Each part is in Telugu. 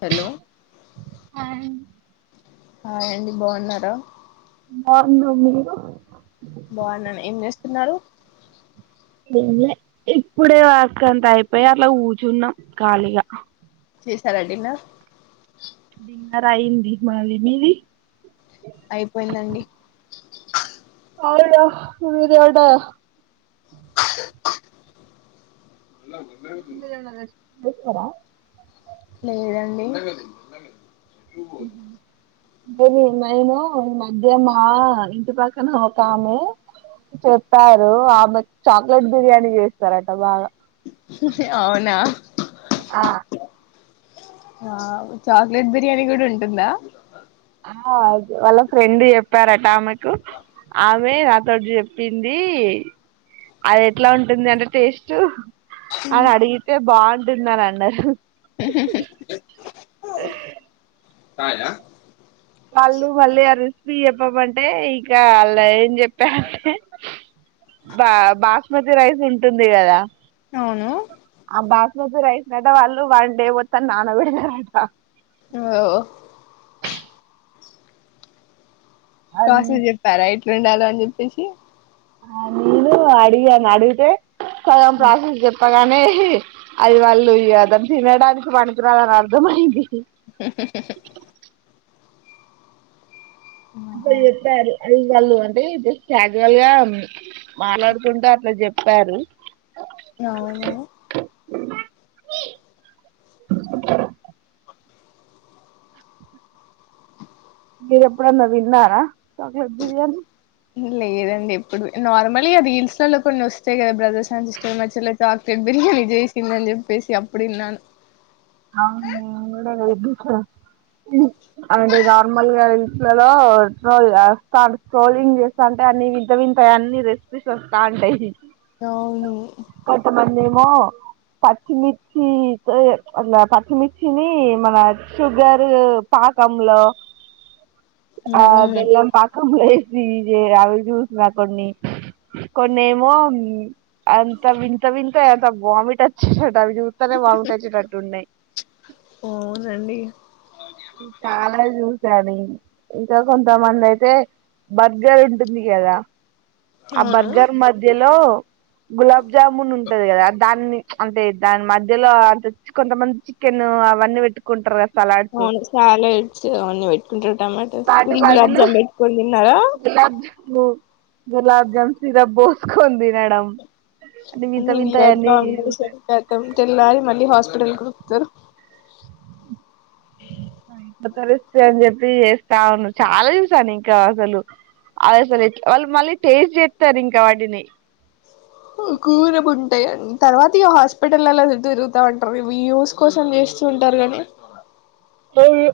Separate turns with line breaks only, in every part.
హలో
హా
హాయ్ అండి బాన్నారా
బాగున్నామ్ మీరు
బానాన్ ఏంచేస్ తిన్నారు
ఎంలే ఇప్పుడే వర్క్ అంత అయిపోయి అట్లా కూర్చున్నాం ఖాళీగా
చేసార డిన్నర్
డిన్నర్ అయింది మాది మీది
అయిపోయిందండి
[unintelligible] మీరేమైనా [unintelligible] రెస్టు తినరా
లేదండి టు ఫోర్
[unintelligible] మైను నేను మధ్య మా ఇంటి పక్కన ఒక ఆమె చెప్పారు ఆమె చాక్లెట్ బిర్యానీ చేస్తారట బాగా
ఇహి [unintelligible] అవునా
ఆ
అవ్ చాక్లెట్ బిర్యానీ కూడా ఉంటుందా
అమ్మో వాళ్ళ ఫ్రెండ్ చెప్పారాట ఆమెక్ కు ఆమె తోటి చెప్పింది అది ఎట్లా ఉంటుంది అంటే టేస్ట్ అని అడిగితే బాగుంటుందని అన్నార్
మ్ హు కాయ
వాళ్ళు మళ్ళీ ఆ రెసిపీ చెప్పమంటే ఇంక అలా ఏం చెప్పారంటే బా బాస్మతి రైస్ ఉంటుంది కదా
అవును
ఆ బాస్మతి రైస్ అట్ట వాళ్ళు వన్ డే మొత్తం నానబెడతారట
ఓ కాసం చెప్పార ఇట్ రెండాలొని చెప్పేసి
అను అడిగాను అడిగితే సగం ప్రాసెస్ చెప్పగానే ఇ అది వాళ్ళు ఇగ దాన్ని తినడానికి పనికిరాదని అర్థమయింది
మ్ మ్
అట్లా చెప్పారు అది వాళ్ళు అంటే క్యాజువల్ గా మాట్లాడుకుంట అట్లా చెప్పారు
అవును
[inaudible] మిరెప్పుడన్న తిన్నారా చాక్లెట్ బిర్యానీ
లేదండి ఎప్పుడు నార్మలీ అది రిస్లాలో లో కొన్ని వస్తాయి కదా బ్రదర్స్ అండ్ సిస్టర్ మధ్యలో చాక్లెట్ బిర్యానీ చేసిందని చెప్పేసి అప్పుడు విన్నాను
అవును నేను కూడా [unintelligible] అలాంటివి నార్మల్ గా ఇట్లలోో వస్తా స్్రోలింగ్ చేస్తా అంటే అన్ని వి వింతాయి అన్ని రెస్పీస్ వస్తాంటాయి [unintelligible]
అవును
కొంతమంది ఏమో పచ్చిమిర్చితో అట్లా పచ్చమిర్చిని మన షుగరు పాకంలో అ
అవును
బెల్లం పాకంలో ఎస్ ఫీజే అవి చూసిన కొన్ని కొన్ని ఏమో అంత వింత వింత అంత వామిట్ వచ్చేటట్ అవి చూస్తానే వమిట్ వచ్చేటట్టు తున్నయ్
అవునండి
ఇ చాలా చూసాను ఇంకా కొంతమంది అయితే బర్గర్ ఉంటుంది కదా ఆ
అవును
బర్గర్ మద్ మధ్యలో గులాబ్ జాముూన్ ఉంటది కదా దాన్ని అంటే దాని మధ్యలో అంత కొంతమంది చికెన్ అవన్నీ పెట్టుకుంటారు కదా సలాడ్సు
చాలా ఎడ్చనవన్ని పెట్టుకుంటారు టమాటో వ
వాటి
గులాబ్
బదులు
జామ్ పెట్టుకొని తిన్నారా
గులాబ్ జాము గులాబ్ జామ్ సిరప్ పోసుకొని తినడం అని వింత వింత
అడ్
అన్ని చూసాను
కాతం తెల్లాలి మళ్ళీ హాస్పిటల్ తరు
ఇ తరుస్త అని చెప్పి చేస్తా ఉను చాలా చూసాను ఇంకా అసలు అవి అసలు వాళ్ళు మళ్ళీ టేస్ట్ చేత్తారు ఇంకా వాటిని
కు కూరం ఉంటాయిన్ తర్వాత ఇగ హాస్పిటలల్ల చుట్టు తిరుగుతా ఉంటారు ఈ వ్యూస్ కోసం చేస్త ఉంటారు ని
అవును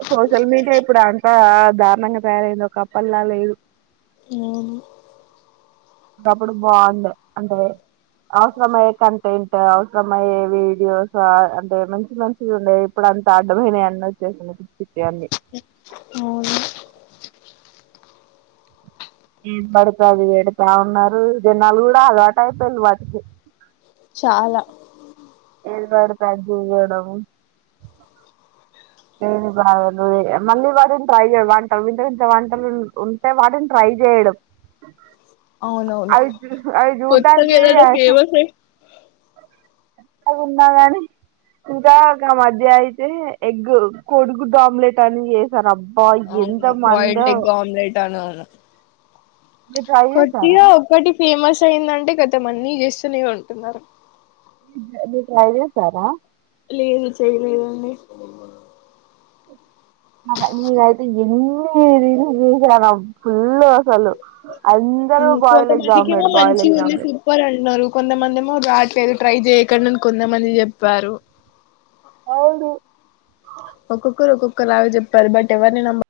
ఆ సోషల్ మీడియా ఇప్పుడు అంత దారుణంగా తయారైంది ఒకప్పల్లా లేదు
మ్మ్
ఒకప్పుడు బాగుండే అంటే అవసరమయ్యే కంటెంట్ అవసరమయ్యే వీడియోస్ ఆ అంటే మంచి మంచి ఉండే ఇప్పుడు అంత అడ్డమయినా అన్న వచ్చేసినాయ్ పిచ్చి పిచ్చి వన్నీ
అవును
ఏం పడుతది ఎడి తా ఉన్నారు జనాలు కూడ అలవాటు అయిపోయిళ వాటికి
చాలా
ఏదీ పడితే అది జూడడము లేని బాగా ను మళ్ళీ వాటిని ట్రై చేయ వంటలు వింత వింత వంటలు ఉంటే వాటిని ట్రై చేయడం
అవునవును
అవి చూ- అవి
కొత్తగేదన్న
చూడడానికి
ఫేమసు
కొత్తగున్నా గాని ఇంకా గా మధ్య అయితే ఎగ్గు కొడుగుడ్డు ఆమ్లెట్ అని చేసారు అ
అవును బాయిల్డ్ ఎగ్ ఆమ్లెట్ అను ను
మీరు ట్రై చేసారా
కుర్తిగా ఒక్కటి ఫేమస్ అయిందంటే కతం మ అన్నీ చేస్తూనే ఉంటున్నారు
మీరు ట్రై చేసారా
లేదు చేయలేదండి
నాగై నిగయితే ఎన్ని రీల్స్ చూశానో ఫుల్ అసలు అందరూ బాయిల్ ఎగ్
కొంతమందికి ఏమొ
ఆమ్లెట్ బాయిల్
మంచి
ఎగ్
ఉంది
ఆమ్లెట్
సూపర్ అంటున్నారు కొంతమంది ఏమో రాట్లేదు ట్రై చేయ్యకండి అని కొంతమంది చెప్పారు
అవును
ఒక్కొక్కరు ఒక్కొక్క లాగా చెప్పారు బట్ ఎవరిని నమ్మ